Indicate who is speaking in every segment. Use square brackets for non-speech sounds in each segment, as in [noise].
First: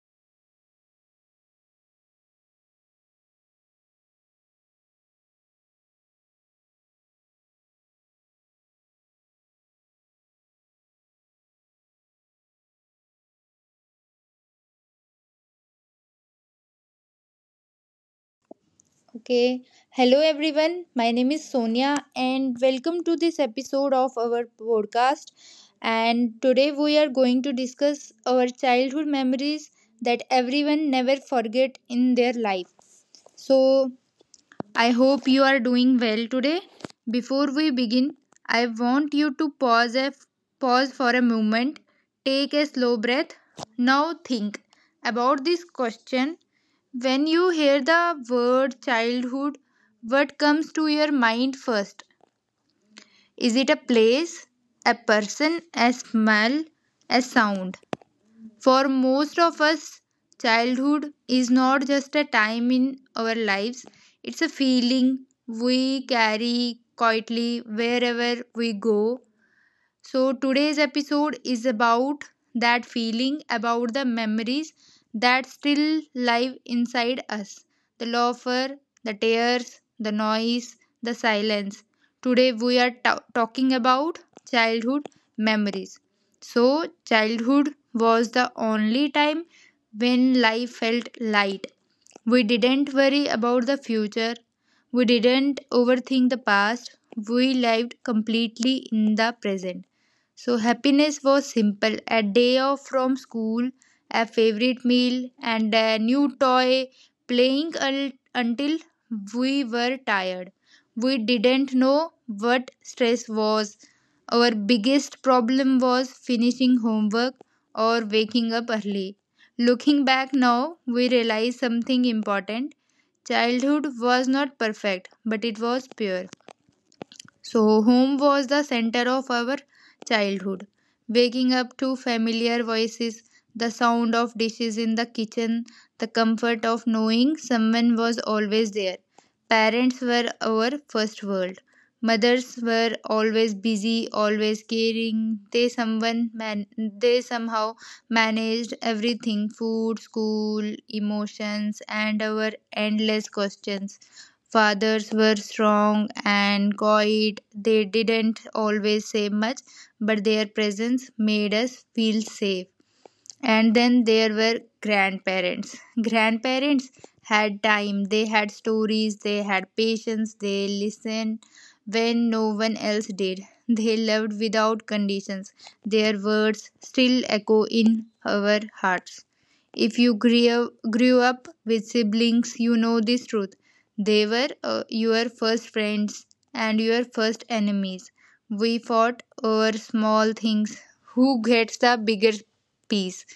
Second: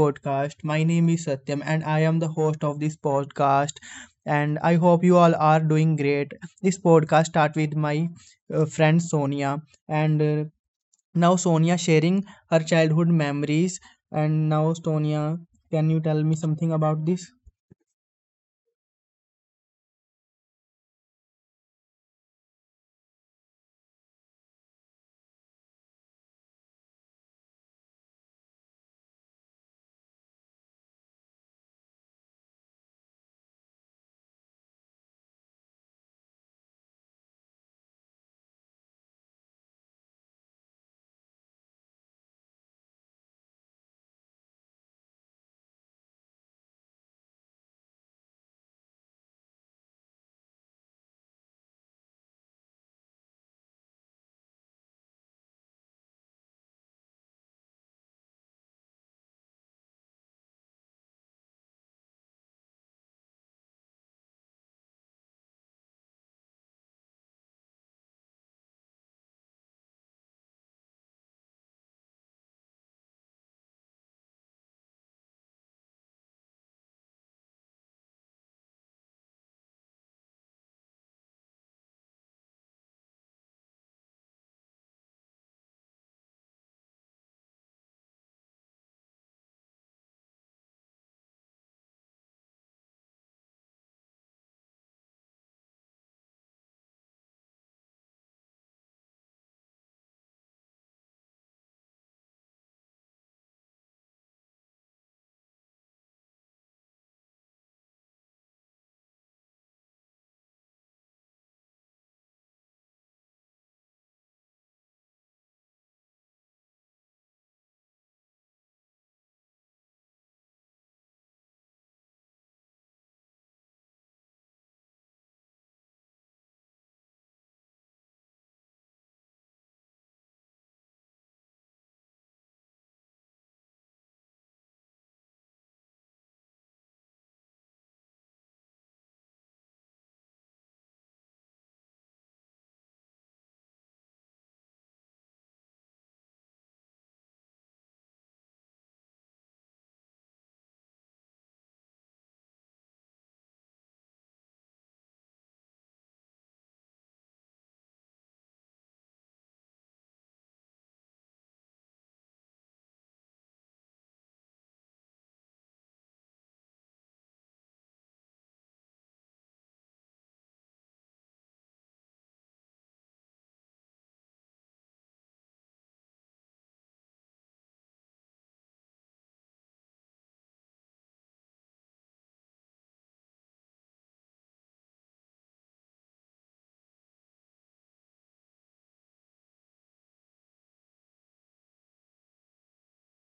Speaker 1: podcast. My name is Satyam and I am the host of this podcast and I hope you all are doing great. This podcast start with my friend Sonia and now Sonia sharing her childhood memories and now Sonia, can you tell me something about this?
Speaker 2: Okay. Hello, everyone. My name is Sonia, and welcome to this episode of our podcast. And today we are going to discuss our childhood memories that everyone never forget in their life. So, I hope you are doing well today. Before we begin, I want you to pause for a moment, take a slow breath. Now think about this question. When you hear the word childhood, what comes to your mind first? Is it a place, a person, a smell, a sound? For most of us, childhood is not just a time in our lives, it's a feeling we carry quietly wherever we go. So, today's episode is about that feeling, about the memories that still live inside us, the laughter, the tears, the noise, the silence. Today, we are talking about childhood memories. So, childhood was the only time when life felt light. We didn't worry about the future. We didn't overthink the past. We lived completely in the present. So happiness was simple. A day off from school, a favorite meal, and a new toy, playing al- until we were tired. We didn't know what stress was. Our biggest problem was finishing homework or waking up early. Looking back now, we realize something important. Childhood was not perfect, but it was pure. So, home was the center of our childhood. Waking up to familiar voices, the sound of dishes in the kitchen, the comfort of knowing someone was always there. Parents were our first world. Mothers were always busy, always caring. They somehow managed everything: food, school, emotions, and our endless questions. Fathers were strong and quiet. They didn't always say much, but their presence made us feel safe. And then there were grandparents. Grandparents had time, they had stories, they had patience, they listened when no one else did. They loved without conditions. Their words still echo in our hearts. If you grew up with siblings, you know this truth: they were your first friends and your first enemies. We fought over small things: who gets the bigger piece,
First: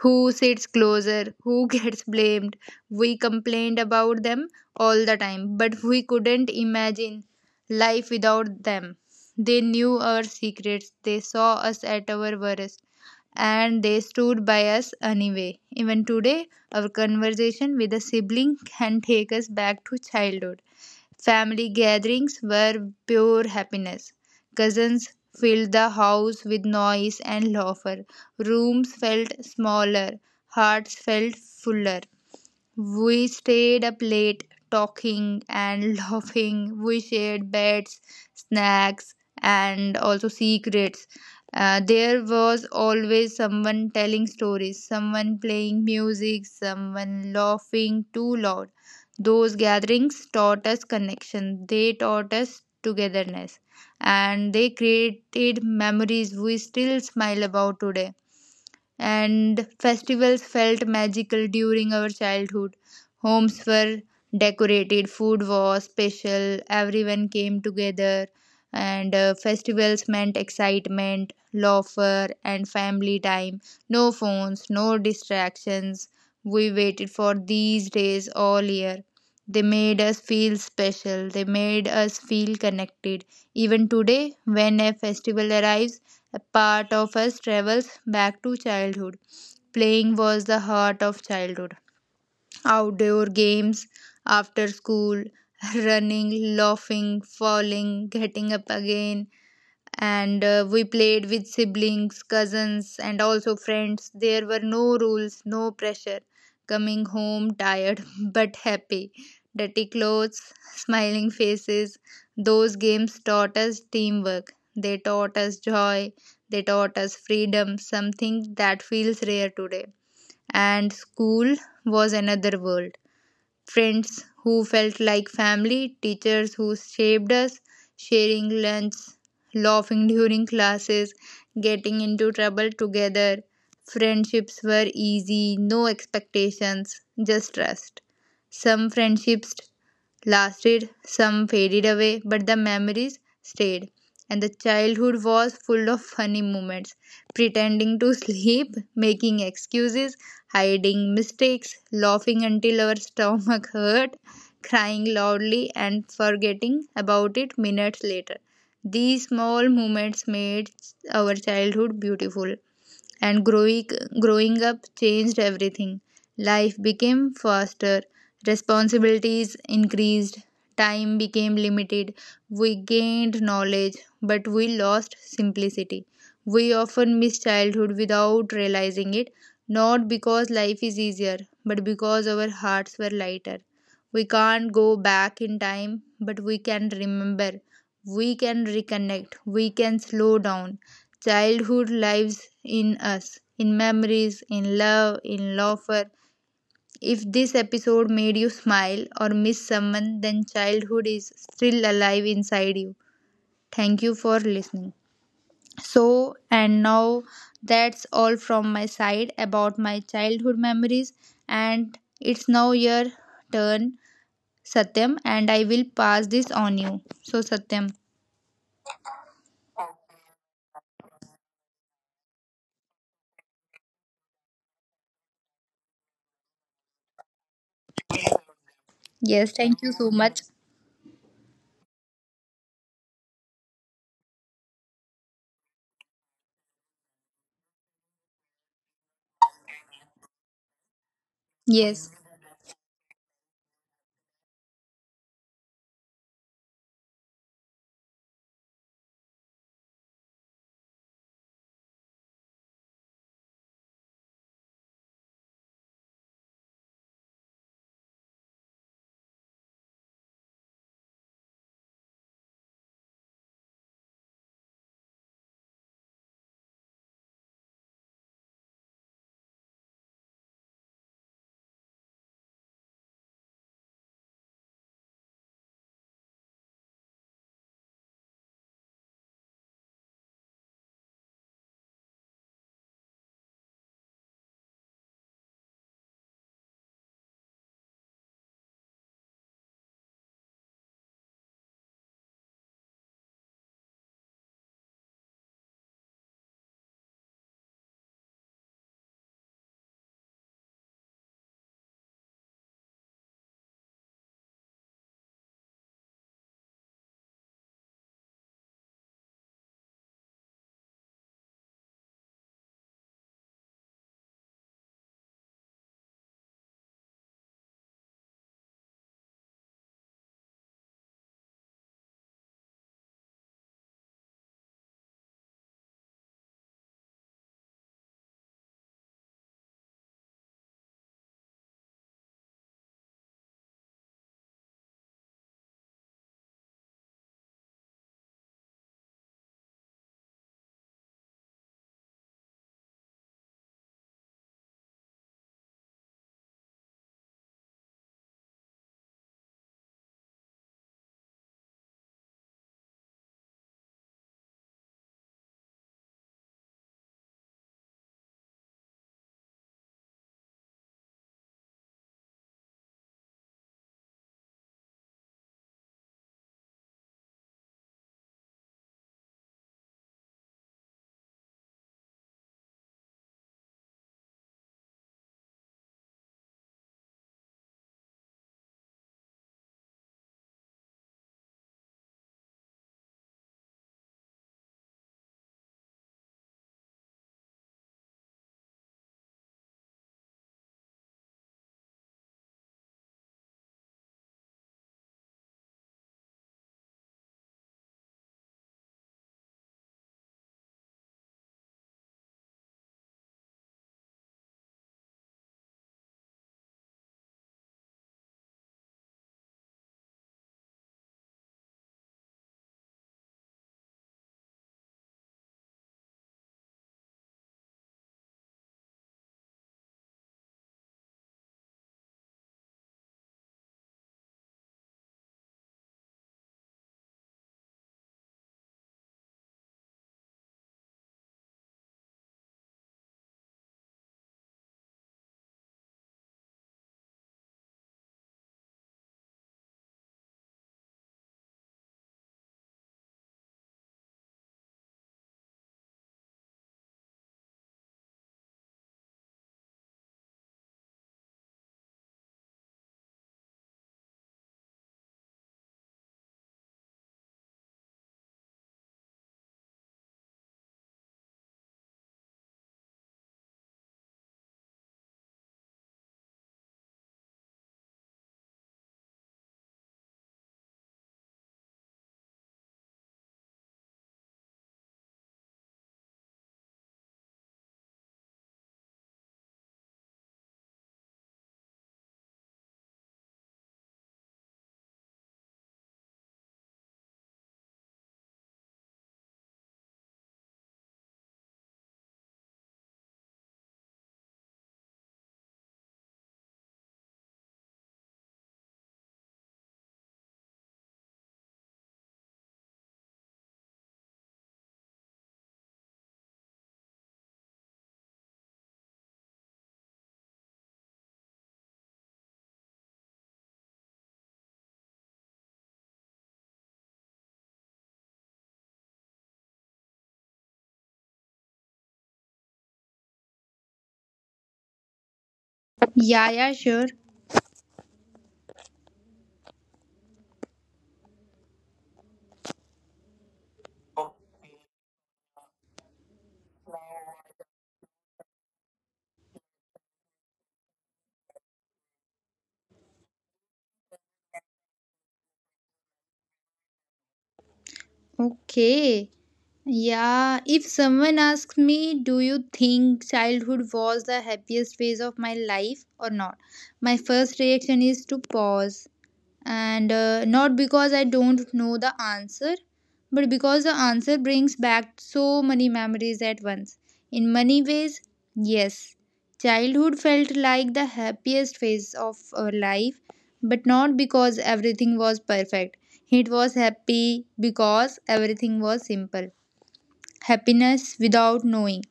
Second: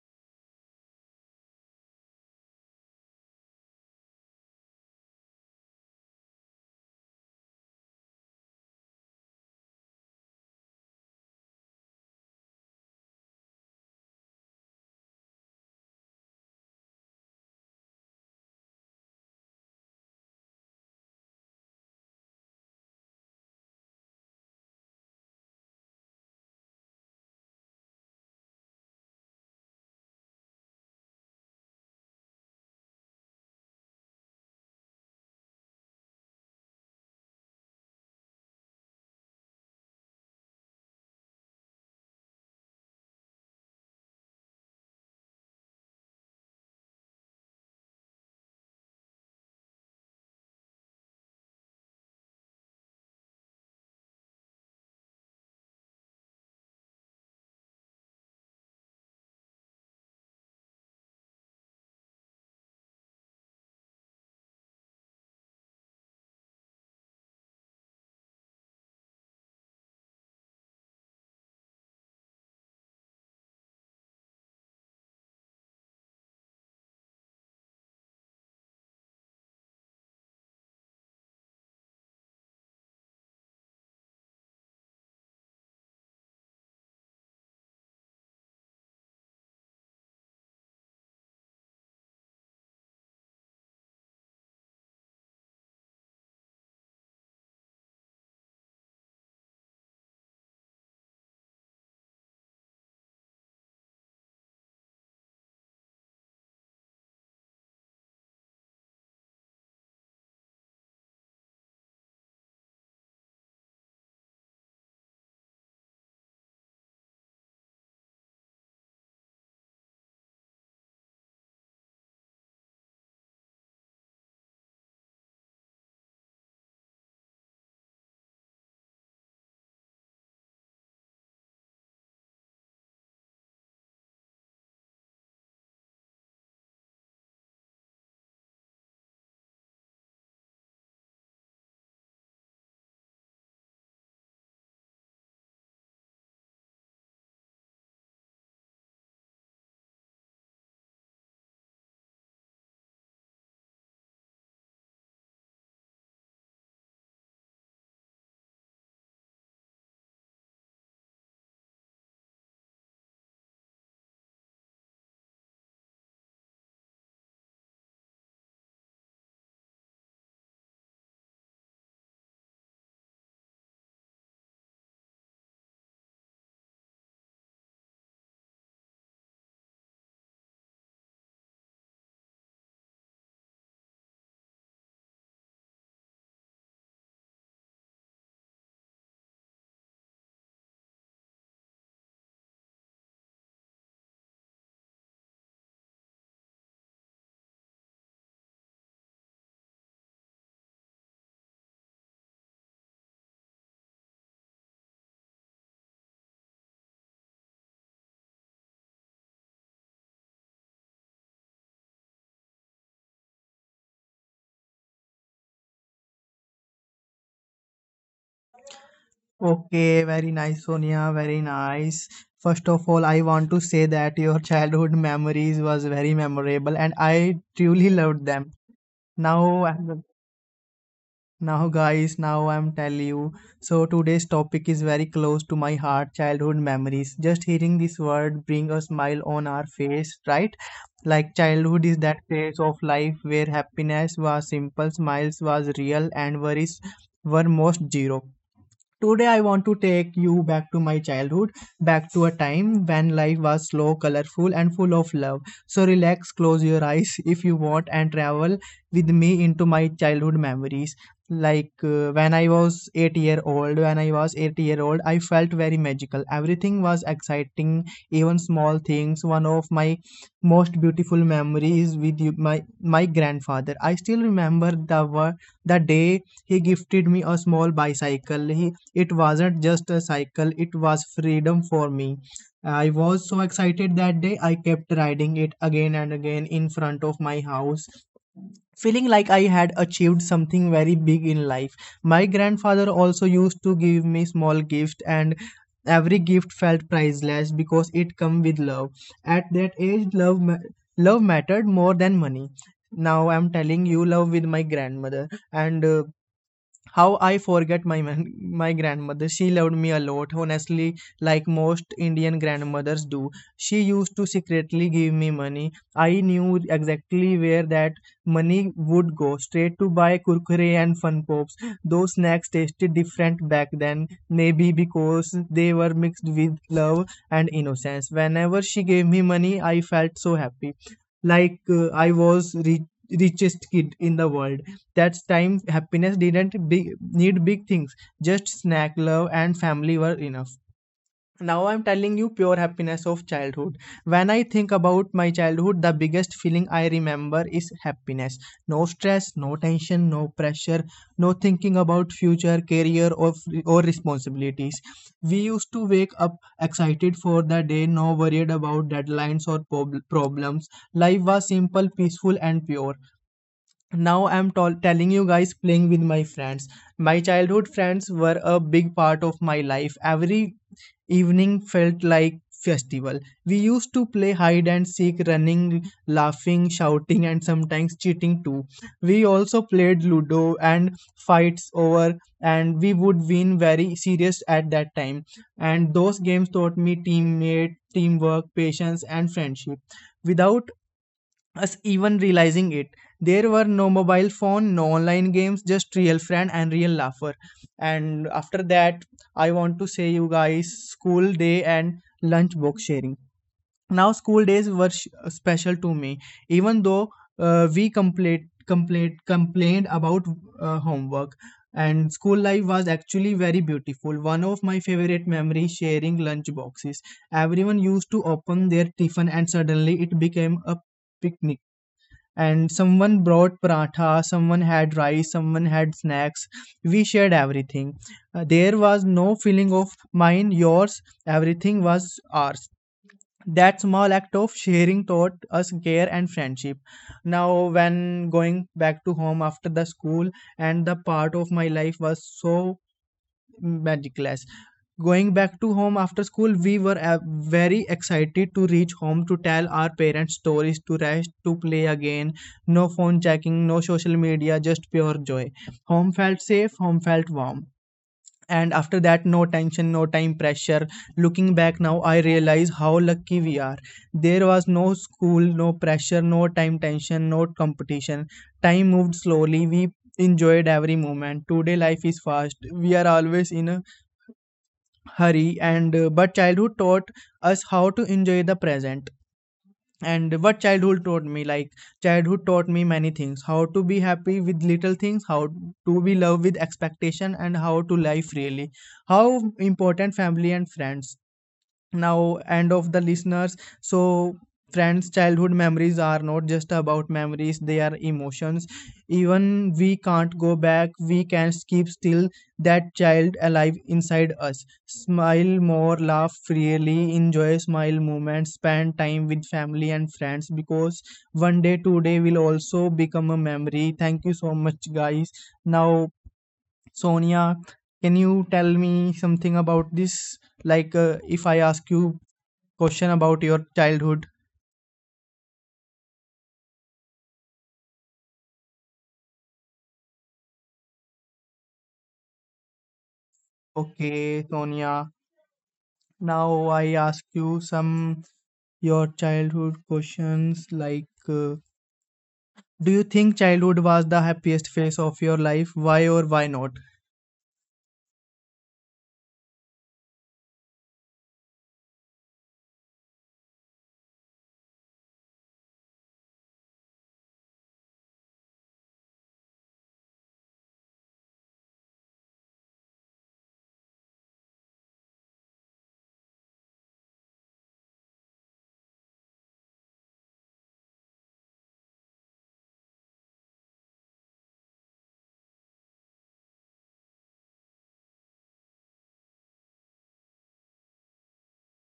Speaker 2: who sits closer, who [laughs] gets blamed. We complained about them all the time, but we couldn't imagine life without them. They knew our secrets, they saw us at our worst, and they stood by us anyway. Even today, our conversation with a sibling can take us back to childhood. Family gatherings were pure happiness. Cousins filled the house with noise and laughter. Rooms felt smaller, hearts felt fuller. We stayed up late talking and [laughs] laughing. We shared beds, snacks, and also secrets. There was always someone telling stories, someone playing music, someone laughing too loud. Those gatherings taught us connection, they taught us togetherness, and they created memories we still smile about today. And festivals felt magical during our childhood. Homes were decorated, food was special, everyone came together, and festivals meant excitement, laughter, and family time. No phones, no distractions. We waited for these days all year. They made us feel special. They made us feel connected. Even today, when a festival arrives, a part of us travels back to childhood. Playing was the heart of childhood. Outdoor games, after school, [laughs] running, laughing, falling, getting up again, and we played with siblings, cousins, and also friends. There were no rules, no pressure. Coming home tired [laughs] but happy. Dirty clothes, [laughs] smiling faces. Those games taught us teamwork. They taught us joy. They taught us freedom, something that feels rare today. And school was another world: friends who felt like family, teachers who shaped us, sharing lunch, laughing during classes, getting into trouble together. Friendships were easy, no expectations, just trust. Some friendships lasted, some faded away, but the memories stayed. And the childhood was full of funny moments: pretending to sleep, making excuses, hiding mistakes, laughing until our stomach hurt, crying loudly, and forgetting about it minutes later. These small moments made our childhood beautiful. And growing up changed everything. Life became faster, responsibilities increased, time became limited, we gained knowledge, but we lost simplicity. We often miss childhood without realizing it, not because life is easier, but because our hearts were lighter. We can't go back in time, but we can remember, we can reconnect, we can slow down. Childhood lives in us, in memories, in love, in laughter. If this episode made you smile or miss someone, then childhood is still alive inside you. Thank you for listening. So, and now, that's all from my side about my childhood memories. And it's now your turn, Satyam, and I will pass this on you. So, Satyam,
Speaker 1: Okay, very nice Sonia, very nice. First of all, I want to say that your childhood memories was very memorable and I truly loved them.
Speaker 2: yes,
Speaker 1: Now
Speaker 2: thank you so much.
Speaker 1: Now, guys, now I'm telling you. So, today's topic is very close to my heart, childhood memories. Just hearing this word bring a smile on our face, right? Like, childhood is
Speaker 2: Yes,
Speaker 1: that phase of life where happiness was simple, smiles was real, and worries were most zero. Today, I want to take you back to my childhood, back to a time when life was slow, colorful, and full of love. So, relax, close your eyes [laughs] if you want, and travel with me into my childhood memories. When I was 8-year-old, I felt very magical. Everything was exciting, even small things. One of my most beautiful memories with you, my grandfather. I still remember the word, the day he gifted me a small bicycle. He It wasn't just a cycle, it was freedom for me. I was so excited that day, I kept riding it again and again in front of my house, feeling like I had achieved something very big in life. My grandfather also used to give me small gifts, and every gift felt priceless because it come with love. At that age, love mattered more than money. Now I'm telling you, love with my grandmother, and how I forget my grandmother. She loved me a lot, honestly, like most Indian grandmothers do. She used to secretly give me money. I knew exactly where that money would go, straight to buy kurkure and fun pops. Those snacks tasted different back then, maybe because they were mixed with love and innocence. Whenever she gave me money, I felt so happy, I was richest kid in the world. That time happiness didn't big, need big things, just snack love and family were enough. Now I'm telling you, pure happiness of childhood. When I think about my childhood, the biggest feeling I remember is happiness. No stress, no tension, no pressure, no thinking about future career or responsibilities. We used to wake up excited for the day, no worried about deadlines or problems. Life was simple, peaceful and pure. Now I'm telling you guys, playing with my friends. My childhood friends were a big part of my life. Every evening felt like festival. We used to play hide and seek, running, laughing, shouting, and sometimes cheating too. We also played ludo and fights over, and we would win very serious at that time. And those games taught me teammate teamwork, patience and friendship without us even realizing it. There were no mobile phone, no online games, just real friend and real laughter. And after that, I want to say you guys, school day and lunch box sharing. Now school days were special to me, even though we complained about homework. And school life was actually very beautiful. One of my favorite memories, sharing lunch boxes. Everyone used to open their tiffin and suddenly it became a picnic. And someone brought paratha, someone had rice, someone had snacks. We shared everything. There was no feeling of mine, yours, everything was ours. That small act of sharing taught us care and friendship. Now, when going back to home after the school, and the part of my life was so magic class. Going back to home after school, we were very excited to reach home, to tell our parents stories, to rest, to play again. No phone checking, no social media, just pure joy. Home felt safe, home felt warm. And after that, no tension, no time pressure. Looking back now, I realize how lucky we are. There was no school, no pressure, no time tension, no competition. Time moved slowly, we enjoyed every moment. Today life is fast, we are always in a hurry, and but childhood taught us how to enjoy the present. And what childhood taught me, like childhood taught me many things, how to be happy with little things, how to be love with expectation, and how to live freely, how important family and friends. Now end of the listeners. So friends, childhood memories are not just about memories, they are emotions. Even we can't go back, we can keep still that child alive inside us. Smile more, laugh freely, enjoy smile moments, spend time with family and friends, because one day today will also become a memory. Thank you so much guys. Now Sonia, can you tell me something about this, if I ask you question about your childhood?
Speaker 2: yeah, yeah, sure.
Speaker 1: Okay, Sonia. Now I ask you some your childhood questions, do you think childhood was the happiest phase of your life? Why or why not?
Speaker 2: Okay. Yeah, if someone asks me, do you think childhood was the happiest phase of my life or not? My first reaction is to pause. And not because I don't know the answer, but because the answer brings back so many memories at once. In many ways, yes. Childhood felt like the happiest phase of our life, but not because everything was perfect. It was happy because everything was simple. Happiness without knowing.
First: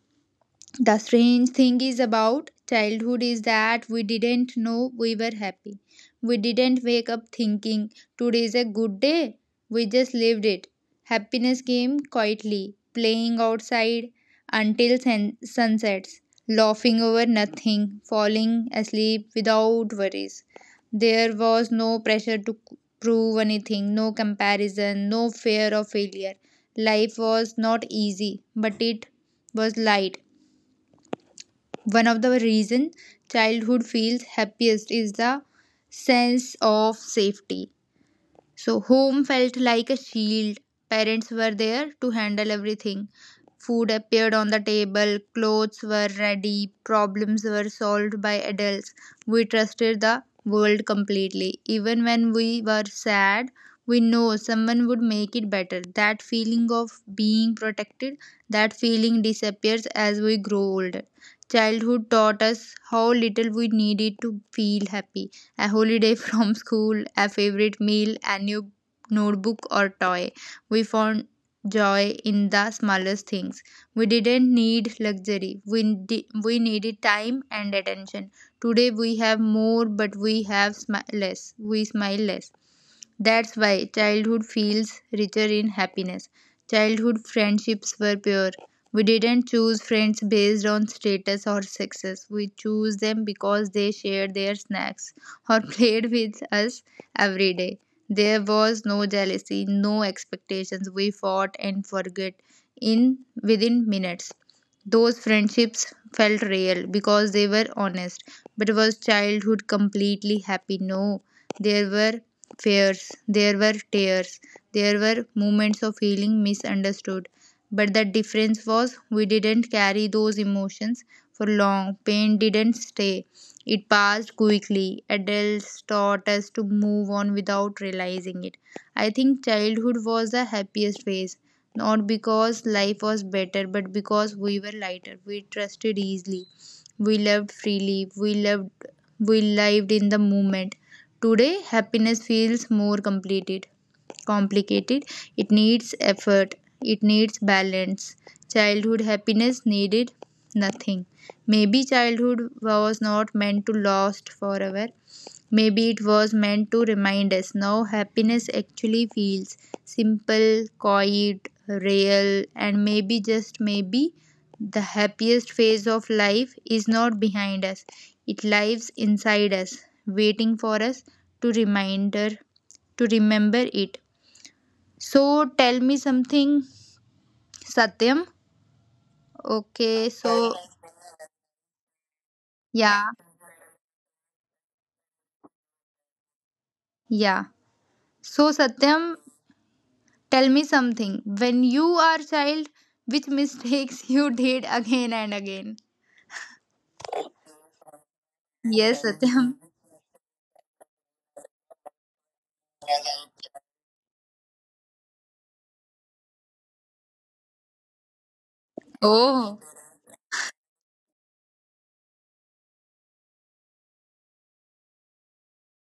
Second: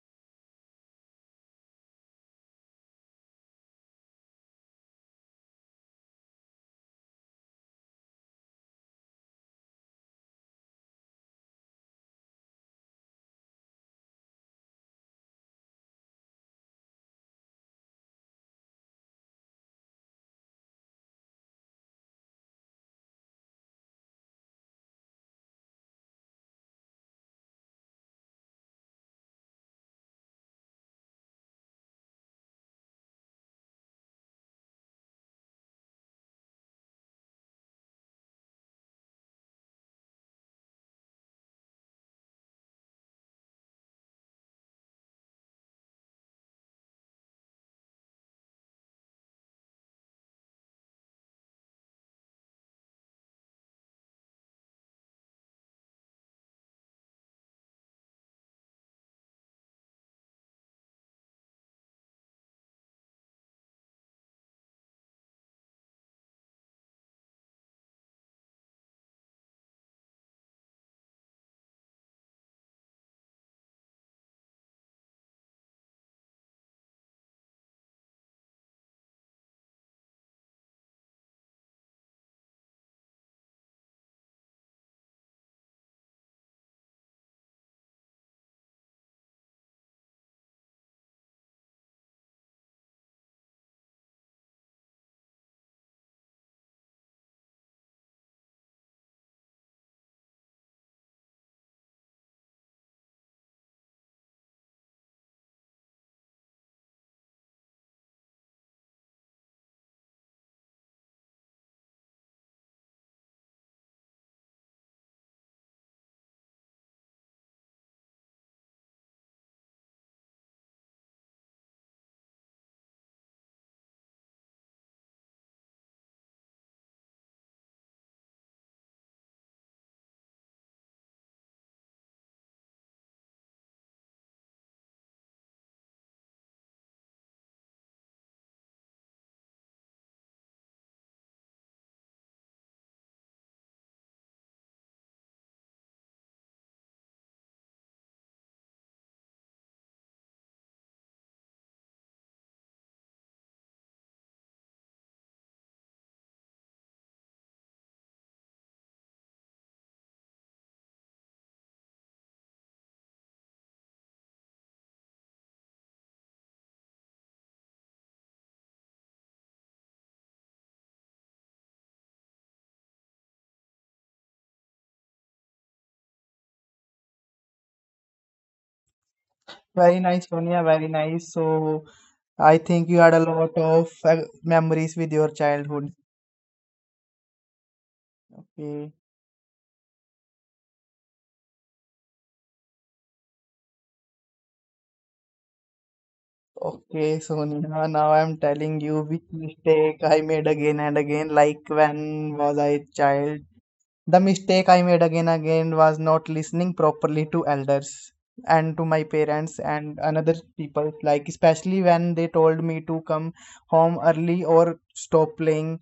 Speaker 2: The strange thing is about childhood is that we didn't know we were happy. We didn't wake up thinking today is a good day. We just lived it. Happiness came quietly, playing outside until sunsets, laughing over nothing, falling asleep without worries. There was no pressure to prove anything, no comparison, no fear of failure. Life was not easy, but it was light. One of the reason childhood feels happiest is the sense of safety. So, home felt like a shield. Parents were there to handle everything. Food appeared on the table, clothes were ready, problems were solved by adults. We trusted the world completely. Even when we were sad, we know someone would make it better. That feeling of being protected, that feeling disappears as we grow older. Childhood taught us how little we needed to feel happy: a holiday [laughs] from school, a favorite meal, a new notebook or toy. We found joy in the smallest things. We didn't need luxury. We needed time and attention. Today we have more but we have less. We smile less. That's why childhood feels richer in happiness. Childhood friendships were pure. We didn't choose friends based on status or success. We chose them because they shared their snacks, or [laughs] played with us every day. There was no jealousy, no expectations. We fought and forget in within minutes. Those friendships felt real because they were honest. But was childhood completely happy? No. There were fears, there were tears, there were moments of feeling misunderstood. But the difference was we didn't carry those emotions for long. Pain didn't stay. It passed quickly. Adults taught us to move on without realizing it. I think childhood was the happiest phase, not because life was better, but because we were lighter. We trusted easily. We loved freely. We lived in the moment. Today happiness feels more completed complicated. It needs effort. It needs balance. Childhood happiness needed nothing. Maybe childhood was not meant to last forever. Maybe it was meant to remind us now happiness actually feels simple, quiet, real, and maybe just maybe the happiest phase of life is not behind us. It lives inside us, waiting for us to reminder to remember it. So tell me something, Satyam.
Speaker 1: Very
Speaker 2: Okay,
Speaker 1: nice,
Speaker 2: so
Speaker 1: Sonia. Very nice. So I think you
Speaker 2: yeah,
Speaker 1: had a lot of memories with your childhood.
Speaker 2: yeah. So
Speaker 1: Okay.
Speaker 2: Satyam, tell me something. When you are child, which mistakes [laughs] you did again and again?
Speaker 1: Okay, Sonia, now I'm telling
Speaker 2: Yes,
Speaker 1: you which
Speaker 2: Satyam.
Speaker 1: mistake I made again and again. Like when was I child? The mistake I made again and again was not listening properly to elders and to my
Speaker 2: Oh,
Speaker 1: parents and another people. Like especially when they told me to come home early or stop playing.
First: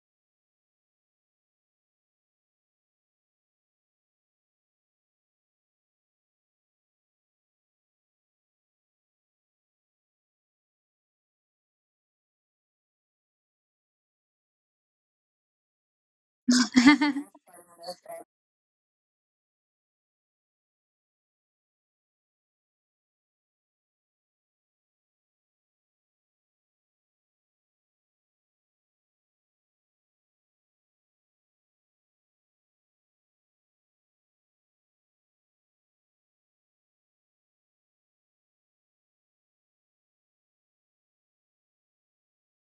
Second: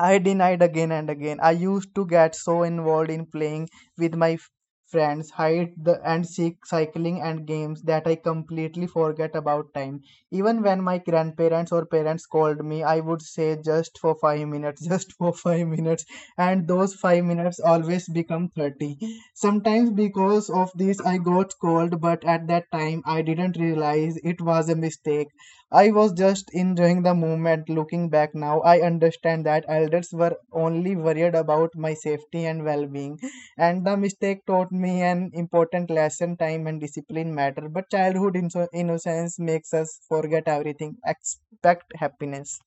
Speaker 1: I denied again and again. I used to get so involved in playing with my friends, hide the and seek cycling and games, that I completely forget about time. Even when my grandparents or parents called me, I would say just for 5 minutes, [laughs] just for 5 minutes, and those five
Speaker 2: [laughs]
Speaker 1: minutes always become 30. Sometimes because of this, I got called, but at that time I didn't realize it was a mistake. I was just enjoying the moment. Looking back now, I understand that elders were only worried about my safety and well being. And the mistake taught me an important lesson, time and discipline matter. But childhood innocence makes us forget everything, expect happiness.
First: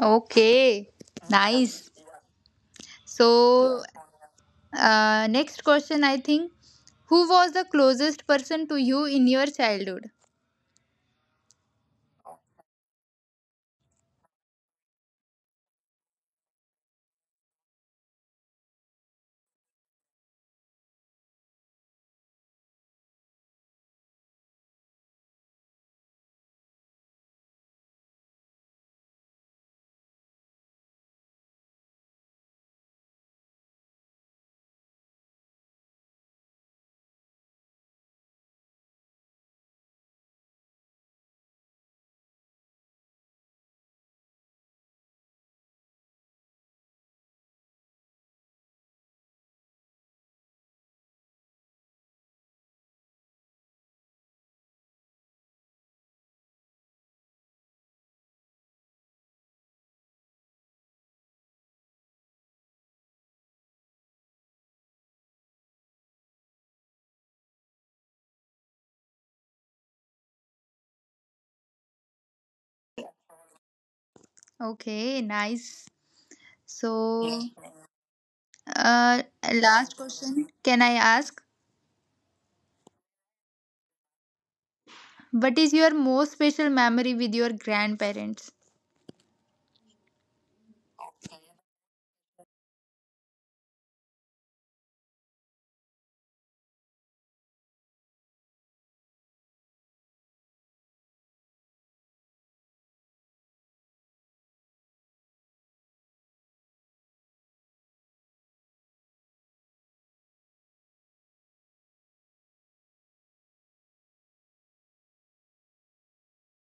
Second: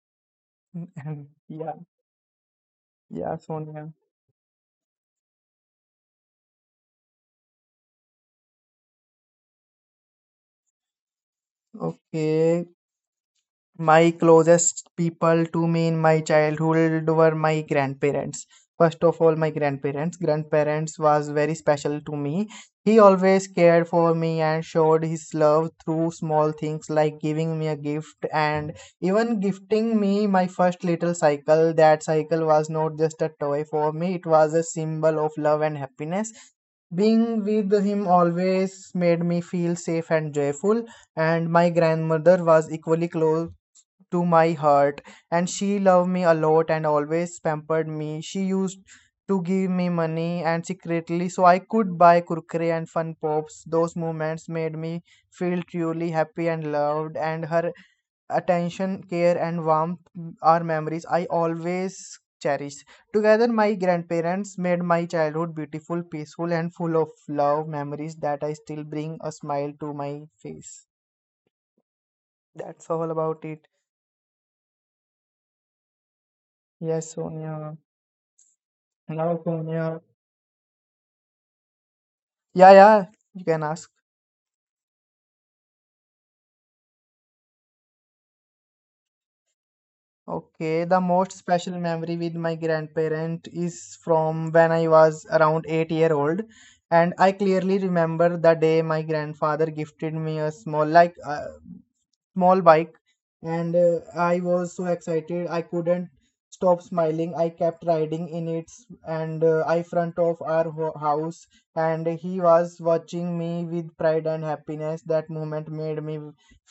Speaker 2: okay,
Speaker 1: [laughs] Yeah,
Speaker 2: nice.
Speaker 1: yeah,
Speaker 2: So
Speaker 1: Sonia.
Speaker 2: next question, I think. Who was the closest person to you in your childhood?
Speaker 1: Okay. My closest people to me in my childhood were my grandparents. First of all, my grandparents. Grandparents was very special to me. He always cared for me and showed his love through small things, like giving me a gift and even gifting me my first little cycle. That cycle was not just a toy for me, it was a symbol of love and happiness. Being with him always made me feel safe and joyful. And my grandmother was equally close to my heart, and she loved me a lot and always pampered me. She used to give me money and secretly, so I could buy kurkure and fun pops. Those moments made me feel truly happy and loved. And her attention, care and warmth are memories I always cherish. Together my grandparents made my childhood beautiful, peaceful and full of love, memories that I still bring a smile to my face. That's all about it.
Speaker 2: Okay, nice.
Speaker 1: Yes,
Speaker 2: So
Speaker 1: Sonia.
Speaker 2: Uh,
Speaker 1: Now,
Speaker 2: last
Speaker 1: Sonia.
Speaker 2: question, can I ask?
Speaker 1: Yeah, yeah, you can ask.
Speaker 2: What is your most special memory with your grandparents?
Speaker 1: Okay, the most special memory with my grandparent is from when I was around 8-year old, and I clearly remember the day my grandfather gifted me a small, small bike. And I was so excited I couldn't stop smiling. I kept riding in it, and I front of our house, and he was watching me with pride and happiness. That moment made me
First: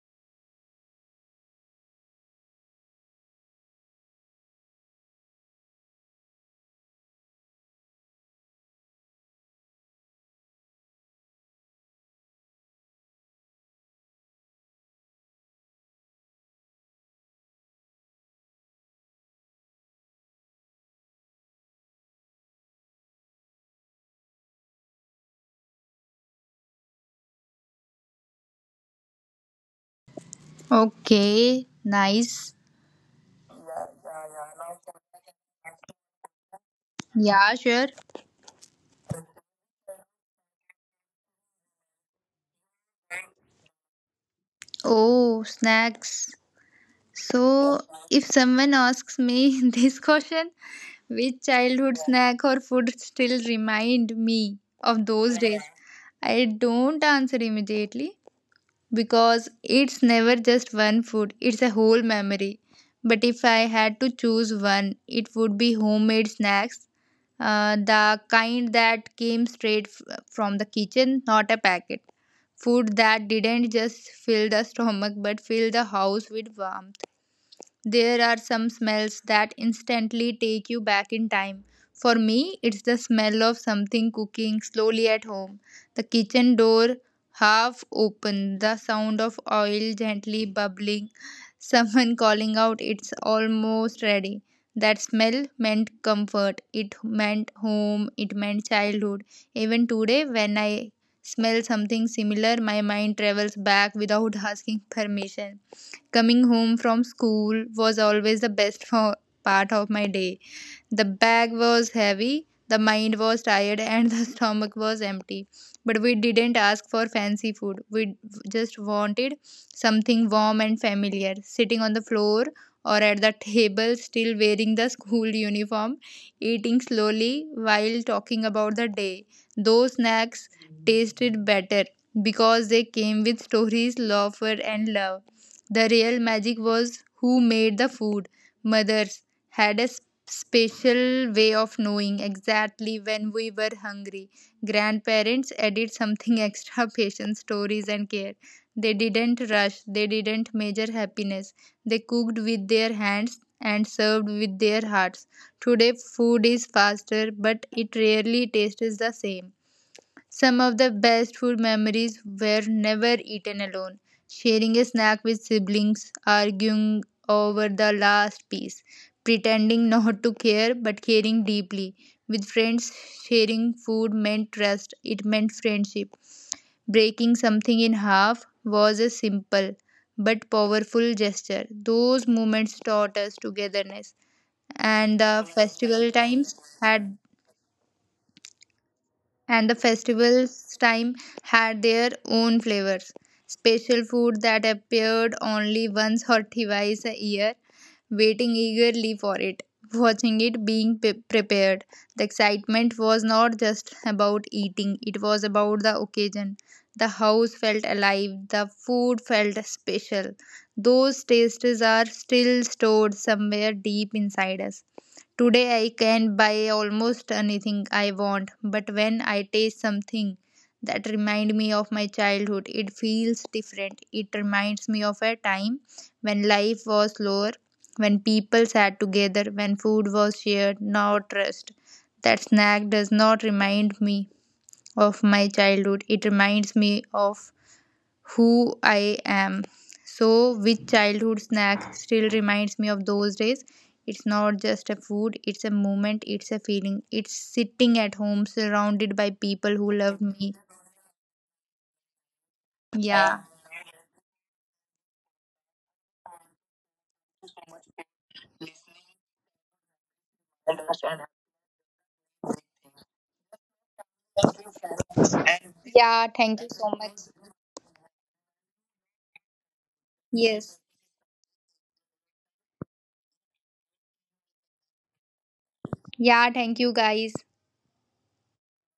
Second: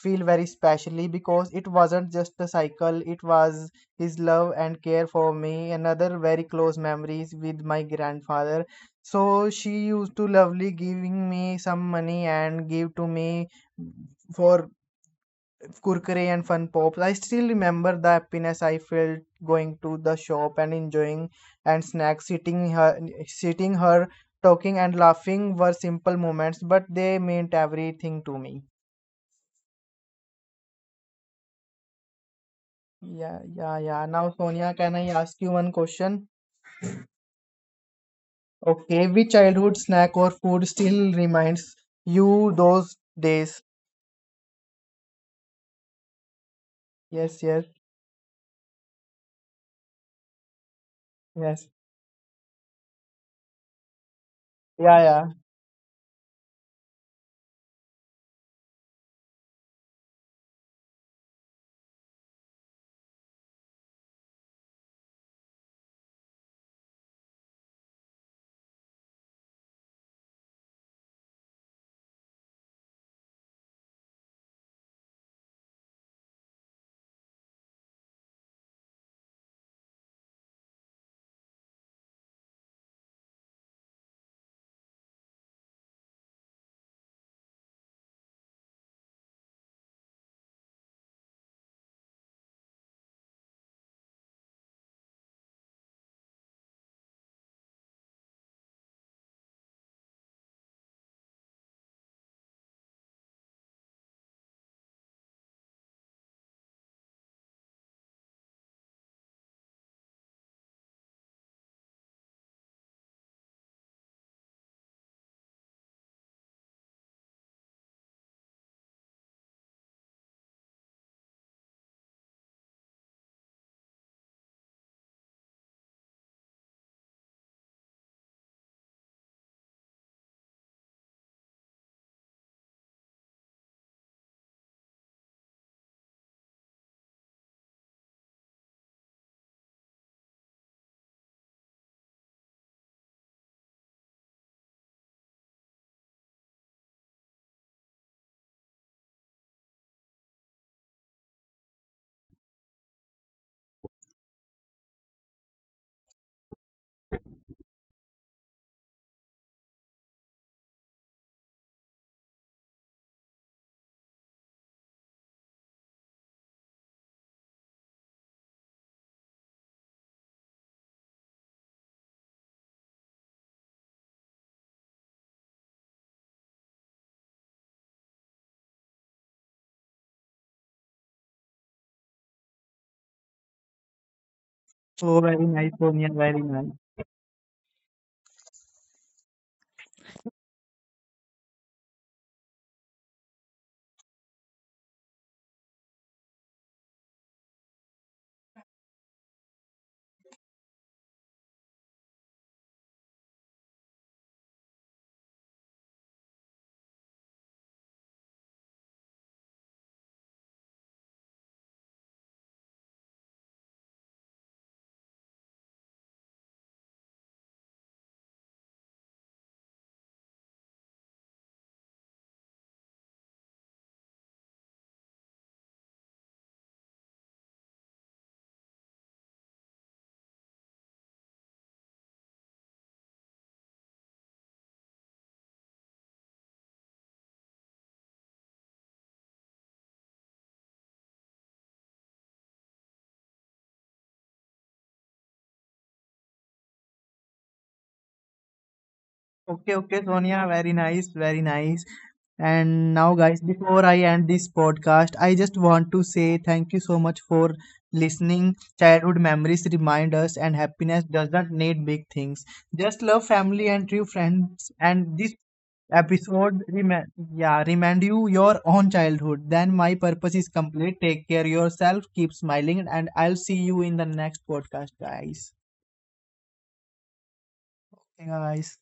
Speaker 1: feel very specially because it wasn't just a cycle, it was his love and care for me. Another very close memories with my grandfather. So she used to lovely giving me some money and give to me for Kurkure and Fun Pops. I still remember the happiness I felt going to the shop and enjoying and snacks, sitting her, talking and laughing were simple moments, but they meant everything to me.
Speaker 2: Okay, nice.
Speaker 1: Yeah, yeah, yeah. Now, Sonia, can I ask you one question?
Speaker 2: Yeah, sure.
Speaker 1: Okay, which childhood snack or food still reminds you those days?
Speaker 2: Oh, snacks.
Speaker 1: Yes, yes,
Speaker 2: So, if someone asks me [laughs] this question, which
Speaker 1: yes.
Speaker 2: childhood snack or food still remind me
Speaker 1: Yeah,
Speaker 2: of
Speaker 1: yeah.
Speaker 2: those days? I don't answer immediately, because it's never just one food, it's a whole memory. But if I had to choose one, it would be homemade snacks, the kind that came straight from the kitchen, not a packet. Food that didn't just fill the stomach but fill the house with warmth. There are some smells that instantly take you back in time. For me, it's the smell of something cooking slowly at home, the kitchen door half open, the sound of oil gently bubbling, [laughs] someone calling out, "It's almost ready." That smell meant comfort, it meant home, it meant childhood. Even today, when I smell something similar, my mind travels back without [laughs] asking permission. Coming home from school was always the best for part of my day. The bag was heavy, the mind was tired, and the [laughs] stomach was empty. But we didn't ask for fancy food. We just wanted something warm and familiar. Sitting on the floor or at the table, still wearing the school uniform, eating slowly while talking about the day. Those snacks tasted better because they came with stories, laughter, and love. The real magic was who made the food. Mothers had a special way of knowing exactly when we were hungry. Grandparents added something extra: [laughs] patience, stories, and care. They didn't rush, they didn't measure happiness. They cooked with their hands and served with their hearts. Today, food is faster, but it rarely tastes the same. Some of the best food memories were never eaten alone. Sharing a snack with siblings, arguing over the last piece, pretending [laughs] not to care but caring deeply. With friends, sharing food meant trust, it meant friendship. Breaking something in half was a simple but powerful gesture. Those moments taught us togetherness. and
Speaker 1: Oh,
Speaker 2: the
Speaker 1: very nice,
Speaker 2: festival
Speaker 1: Sonia. Very
Speaker 2: times
Speaker 1: nice.
Speaker 2: had and the festival's time had their own flavors. Special food that appeared only once or twice a year, waiting eagerly for it, watching it being prepared. The excitement was not just about eating, it was about the occasion. The house felt alive, the food felt special. Those tastes are still stored somewhere deep inside us. Today I can buy almost anything I want, but when I taste something that reminds me of my childhood, it feels different. It reminds me of a time when life was slower, when people sat together, when food was shared, not rushed. That snack does not remind me of my childhood. It reminds me of who I am. So, which childhood snack still reminds me of those days? It's not just a food, it's a moment, it's a feeling. It's sitting at home surrounded by people
Speaker 1: Okay,
Speaker 2: who
Speaker 1: okay,
Speaker 2: loved me.
Speaker 1: Sonia. Very nice, very nice. And now,
Speaker 2: Yeah.
Speaker 1: guys, before I end this podcast, I just want to say thank you so much for listening. Childhood memories remind us, and happiness doesn't need big things. Just love family and true friends. And this
Speaker 2: Yeah, thank you
Speaker 1: episode,
Speaker 2: so much.
Speaker 1: remind yeah, remind you your own childhood, then my purpose is
Speaker 2: Yes.
Speaker 1: complete. Take care yourself, keep smiling, and I'll see you in the next podcast, guys.
Speaker 2: Yeah, thank you guys.
Speaker 1: Okay, guys.